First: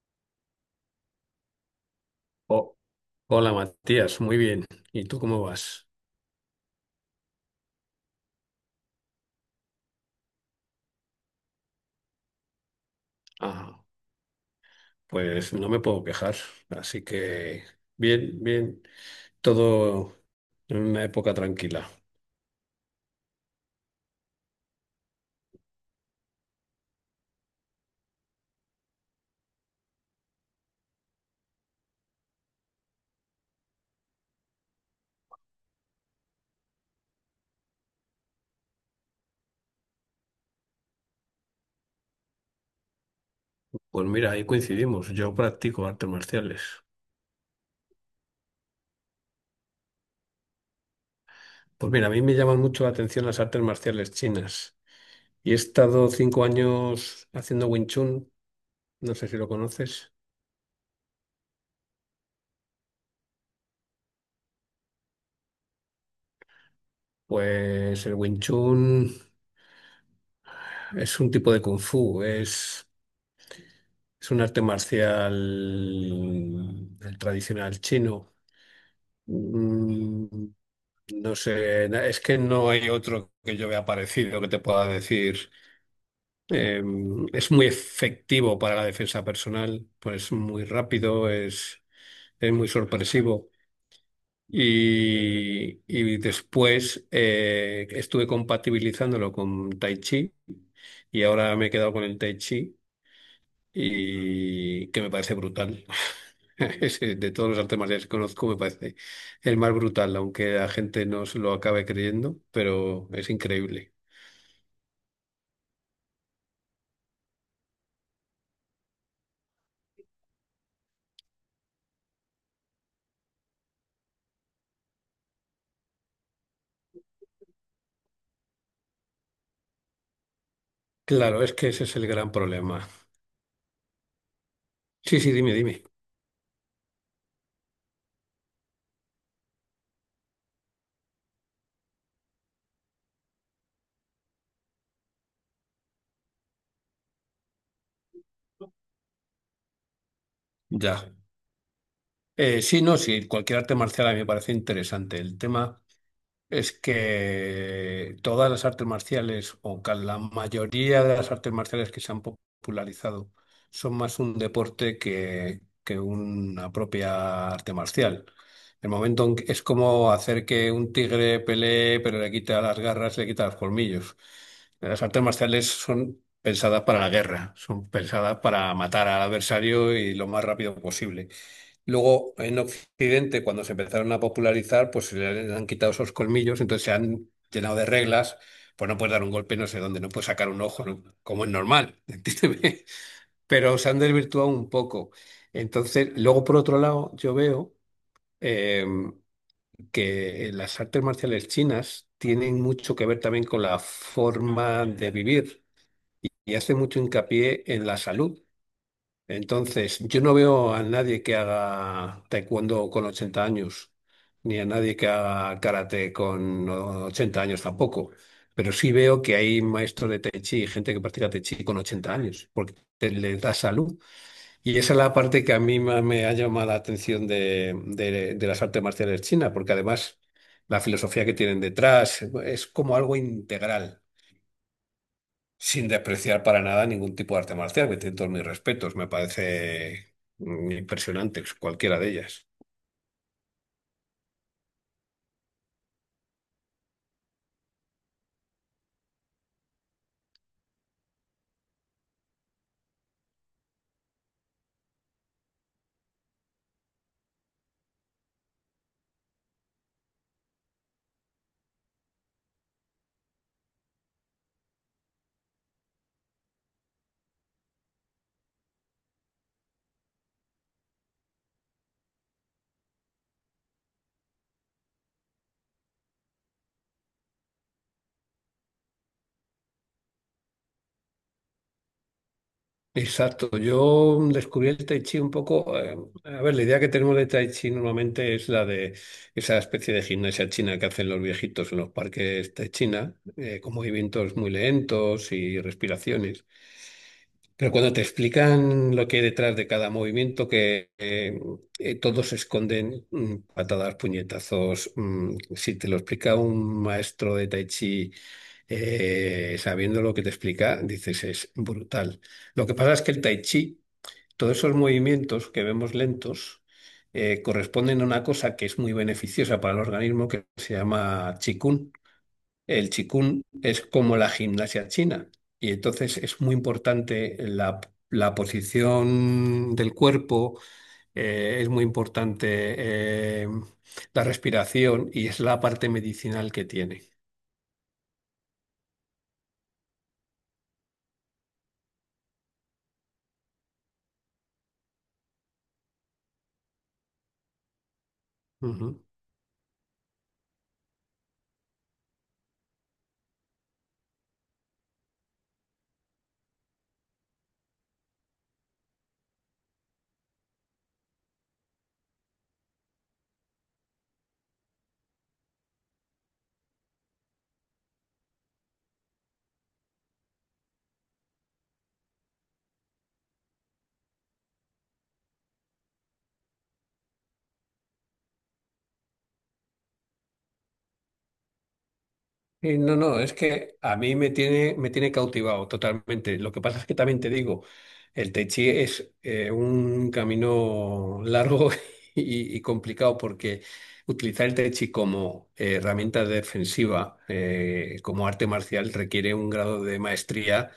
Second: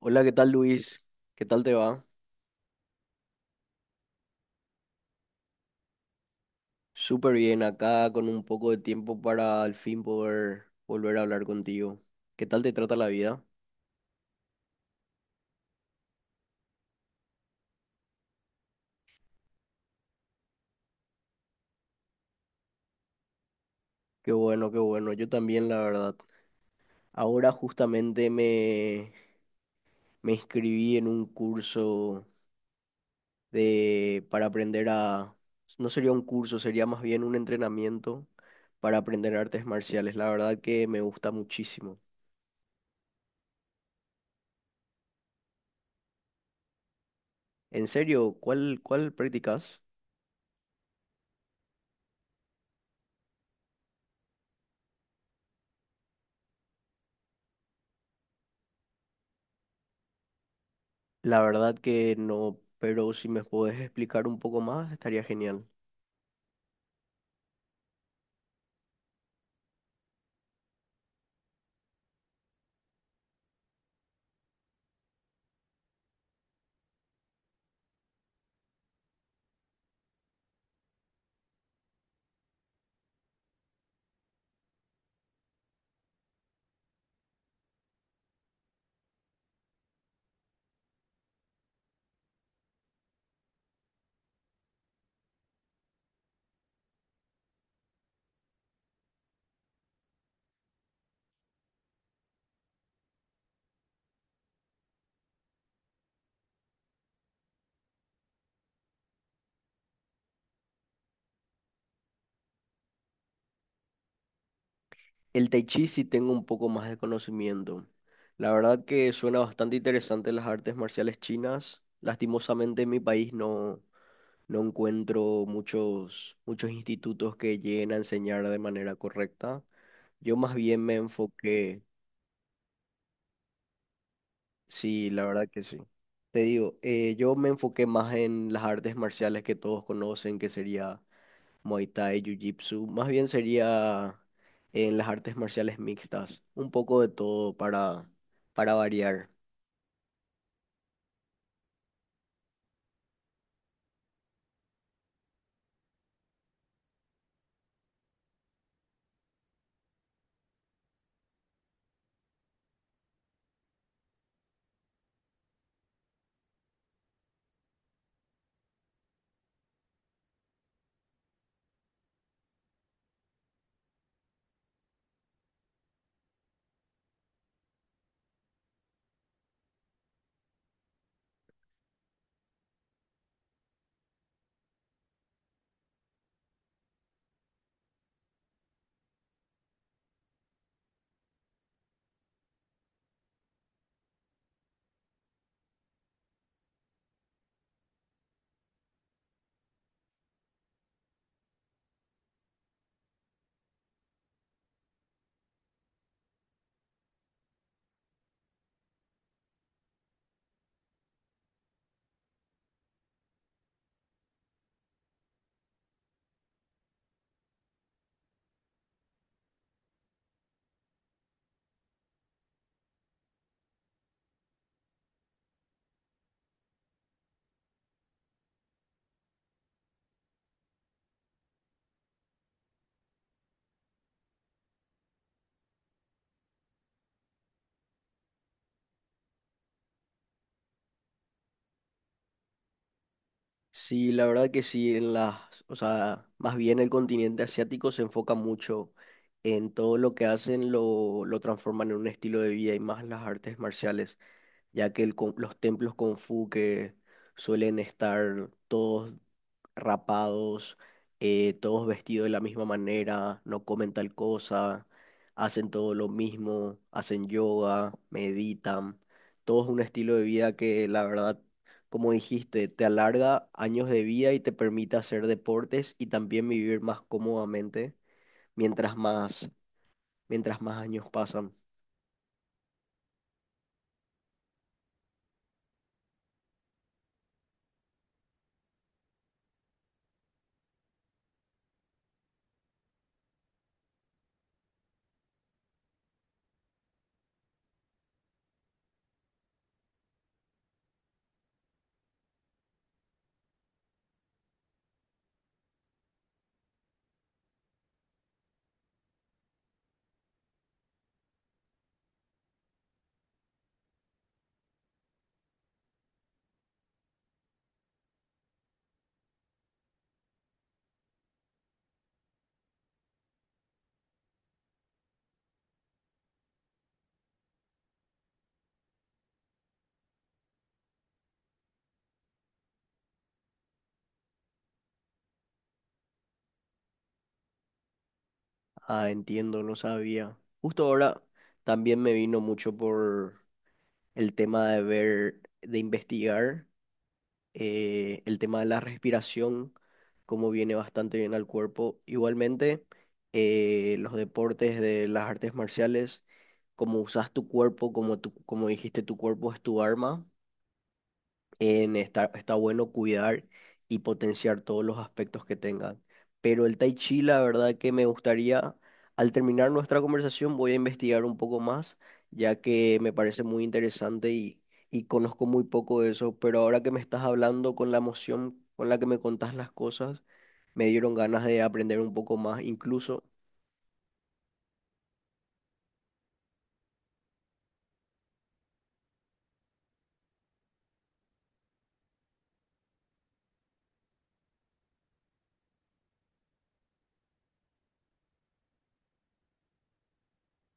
Hola, ¿qué tal Luis? ¿Qué tal te va? Oh, hola Matías, muy bien. ¿Y tú cómo vas? Súper bien, acá con un poco de tiempo para al fin poder volver a hablar contigo. ¿Qué tal te trata la vida? Ah, pues no me puedo quejar, así que bien, bien, todo en una época tranquila. Qué bueno, yo también la verdad. Ahora justamente me inscribí en un curso de, para aprender a... No sería un curso, sería más bien un entrenamiento para aprender artes marciales. La verdad que me gusta muchísimo. Pues mira, ahí coincidimos, yo practico artes marciales. En serio, ¿cuál practicas? Pues mira, a mí me llaman mucho la atención las artes marciales chinas y he estado 5 años haciendo Wing Chun, no sé si lo conoces. La verdad que no, pero si me puedes explicar un poco más, estaría genial. Pues el Wing Chun es un tipo de Kung Fu, es un arte marcial, el tradicional chino. Mm, No sé, es que no hay otro que yo vea parecido que te pueda decir. Eh, es muy efectivo para la defensa personal, pues es muy rápido, es muy sorpresivo. Y después, estuve compatibilizándolo con Tai Chi, y ahora me he quedado con el Tai Chi, y que me parece brutal. De todos los artes marciales que conozco, me parece el más brutal, aunque la gente no se lo acabe creyendo, pero es increíble. El Tai Chi sí tengo un poco más de conocimiento. La verdad que suena bastante interesante las artes marciales chinas. Lastimosamente en mi país no encuentro muchos institutos que lleguen a enseñar de manera correcta. Yo más bien me Claro, es que enfoqué, ese es el gran problema. sí, Sí, la sí, verdad dime, que sí. dime. Te digo, yo me enfoqué más en las artes marciales que todos conocen, que sería Muay Thai, Jiu-Jitsu. Más bien sería en las artes marciales mixtas, un poco de todo para variar. Ya. Sí, no, sí, cualquier arte marcial a mí me parece interesante. El tema. Es que todas las artes marciales, o la mayoría de las artes marciales que se han popularizado, son más un deporte que una propia arte marcial. El momento en que- Es como hacer que un tigre pelee, pero le quita las garras, le quita los colmillos. Las artes marciales son pensadas para la guerra, son pensadas para matar al adversario y lo más rápido posible. Luego, en Occidente, cuando se empezaron a popularizar, pues se le han quitado esos colmillos, entonces se han llenado de reglas; pues no puedes dar un golpe no sé dónde, no puedes sacar un ojo, ¿no?, como es normal, entiéndeme. Pero se han desvirtuado un poco. Entonces, luego por otro lado, yo veo eh, que las artes marciales chinas tienen mucho que ver también con la forma de vivir y hace mucho hincapié en la salud. Entonces, yo no veo a nadie que haga taekwondo con 80 años, ni a nadie que haga karate con 80 años tampoco. Pero sí veo que hay maestros de tai chi y gente que practica tai chi con 80 años, porque les da salud. Y esa es la parte que a mí me ha llamado la atención de, de las artes marciales chinas, porque además la filosofía que tienen detrás es como algo integral, sin despreciar para nada ningún tipo de arte marcial, que tiene todos mis respetos. Me parece impresionante cualquiera de ellas. Sí, la verdad que sí, en las, o sea, más bien el continente asiático se enfoca mucho en todo lo que hacen, lo transforman en un estilo de vida y más las artes marciales, ya que los templos Kung Fu que suelen estar todos rapados, todos vestidos de la misma manera, no comen tal cosa, hacen todo lo mismo, hacen yoga, meditan, todo es un estilo de vida que la verdad, como dijiste, te alarga años de vida y te permite hacer deportes y también vivir más cómodamente mientras más, mientras más años pasan. Exacto, yo descubrí el Tai Chi un poco, a ver, la idea que tenemos de Tai Chi normalmente es la de esa especie de gimnasia china que hacen los viejitos en los parques de China, con movimientos muy lentos y respiraciones. Pero cuando te explican lo que hay detrás de cada movimiento, que todos se esconden patadas, puñetazos. Si te lo explica un maestro de Tai Chi, sabiendo lo que te explica, dices, es brutal. Lo que pasa es que el Tai Chi, todos esos movimientos que vemos lentos, corresponden a una cosa que es muy beneficiosa para el organismo, que se llama Qigong. El chikun es como la gimnasia china, y entonces es muy importante la posición del cuerpo, es muy importante eh, la respiración, y es la parte medicinal que tiene. Ah, entiendo, no sabía. Justo ahora también me vino mucho por el tema de ver, de investigar. El tema de la Ujú. respiración, cómo viene bastante bien al cuerpo. Igualmente, los deportes de las artes marciales, cómo usas tu cuerpo, como dijiste, tu cuerpo es tu arma en está bueno cuidar y potenciar todos los aspectos que tengan. Pero el Tai Chi, la verdad que me gustaría, al terminar nuestra conversación, voy a investigar un poco más, ya que me parece muy interesante y conozco muy poco de eso. Pero ahora que me estás hablando con la emoción con la que me contás las cosas, me dieron ganas de aprender un poco más. Sí, no, no, Incluso es que a mí me tiene cautivado totalmente. Lo que pasa es que también te digo, el Tai Chi es un camino largo, y complicado, porque utilizar el Tai Chi como herramienta defensiva, como arte marcial, requiere un grado de maestría,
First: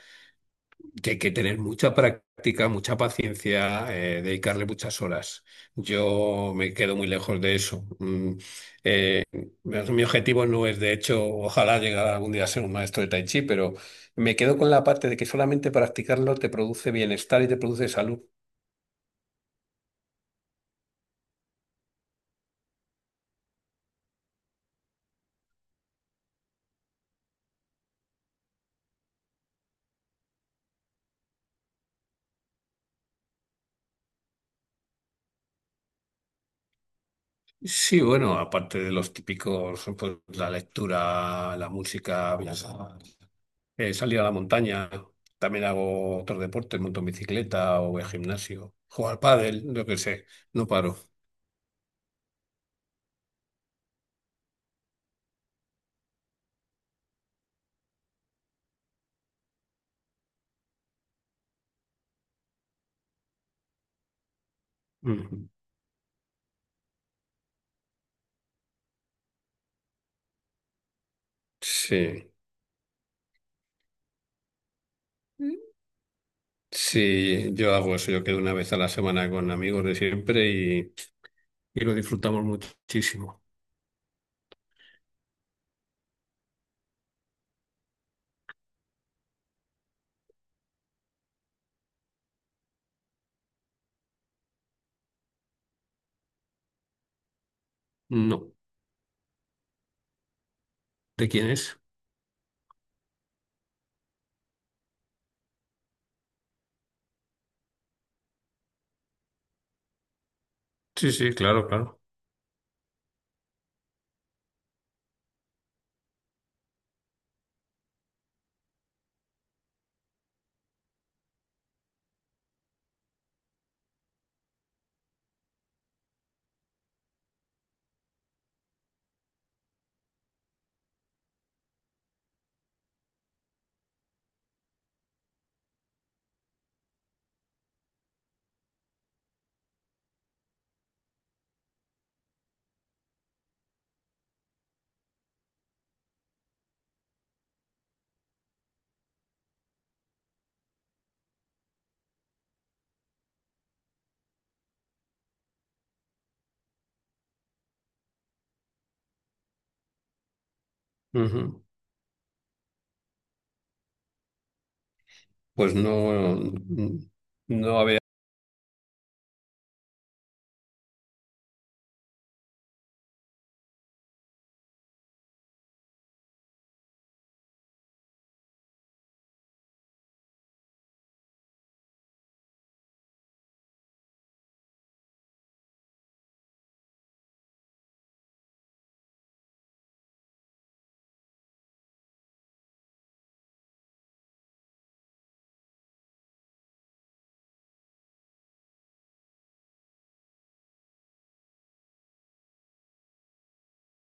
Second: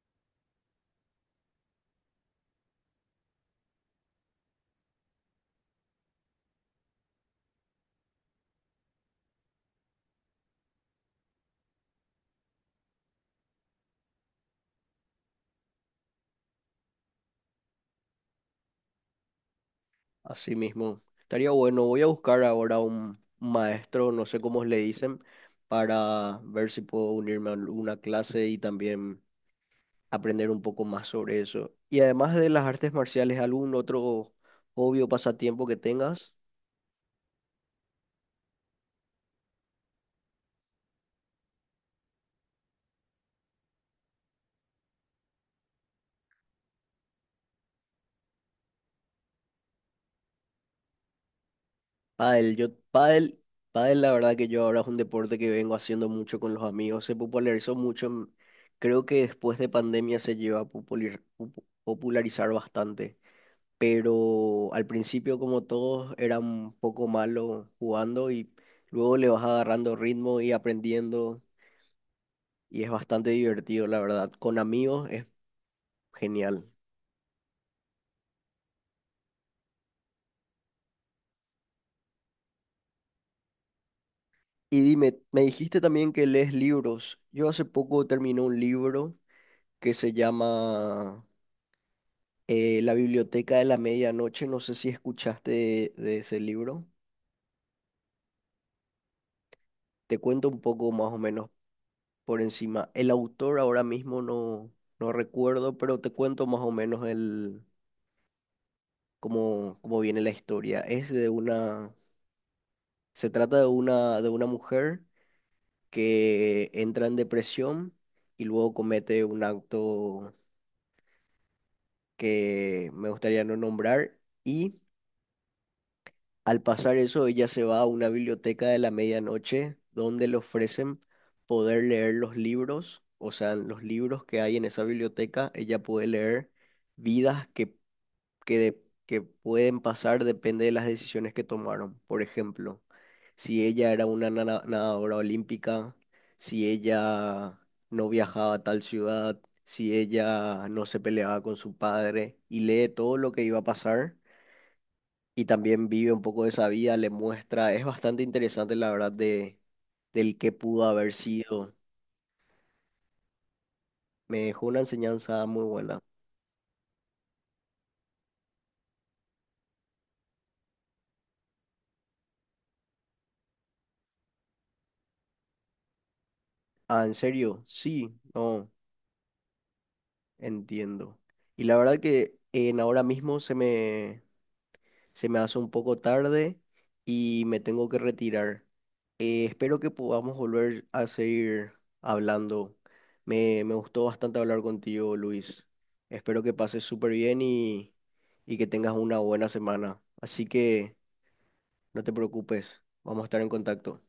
que hay que tener mucha práctica, mucha paciencia, dedicarle muchas horas. Yo me quedo muy lejos de eso. Verás, mi objetivo no es, de hecho, ojalá llegar algún día a ser un maestro de Tai Chi, pero me quedo con la parte de que solamente practicarlo te produce bienestar y te produce salud. así mismo. Estaría bueno. Voy a buscar ahora un maestro, no sé cómo le dicen, para ver si puedo unirme a una clase y también aprender un poco más sobre eso. Y además de las artes marciales, ¿algún otro hobby o pasatiempo que tengas? Sí, bueno, aparte de los típicos, pues, la lectura, la música, salir a la montaña, también hago otros deportes, monto en bicicleta o voy al gimnasio, jugar pádel, lo que sé, no paro. Pádel. Pádel, la verdad que yo ahora es un deporte que vengo haciendo mucho con los amigos. Se popularizó mucho. Creo que después de pandemia se lleva a popularizar bastante. Pero al principio Ujú. como todos era un poco malo jugando y luego le vas agarrando ritmo y aprendiendo Sí, y es bastante divertido, la verdad. Con amigos es genial. sí, yo hago eso, yo quedo una vez a la semana con amigos de siempre y lo disfrutamos muchísimo. Y dime, me dijiste también que lees libros. Yo hace poco terminé un libro que se llama La Biblioteca de la Medianoche. No sé si escuchaste de ese libro. No. Te cuento un poco más o ¿De quién menos es? por encima. El autor ahora mismo no recuerdo, pero te cuento más o menos el, cómo viene la historia. Sí, sí, claro, claro. Se trata de una mujer que entra en depresión y luego comete un acto que me gustaría no nombrar y al pasar eso ella se va a una biblioteca de la medianoche donde le ofrecen poder leer los libros, o sea, los libros que hay en esa biblioteca, ella puede leer vidas que pueden pasar depende de las decisiones que tomaron. Por ejemplo, si ella era una nadadora olímpica, si ella no viajaba a tal ciudad, si ella no se peleaba con su padre y lee todo lo que iba a pasar y también vive un poco de esa vida, le muestra, es bastante interesante la verdad del que pudo haber Ujú. sido. Me dejó una enseñanza muy Pues buena. no, mm, no, Ah, ¿en serio? Sí, no. Entiendo. Y la verdad que en ahora mismo se me hace un poco tarde y me tengo que retirar. Espero que podamos volver a seguir hablando. Me gustó bastante hablar contigo, Luis. Espero que pases súper bien y que tengas una buena semana. Así que no te preocupes, vamos a estar en contacto.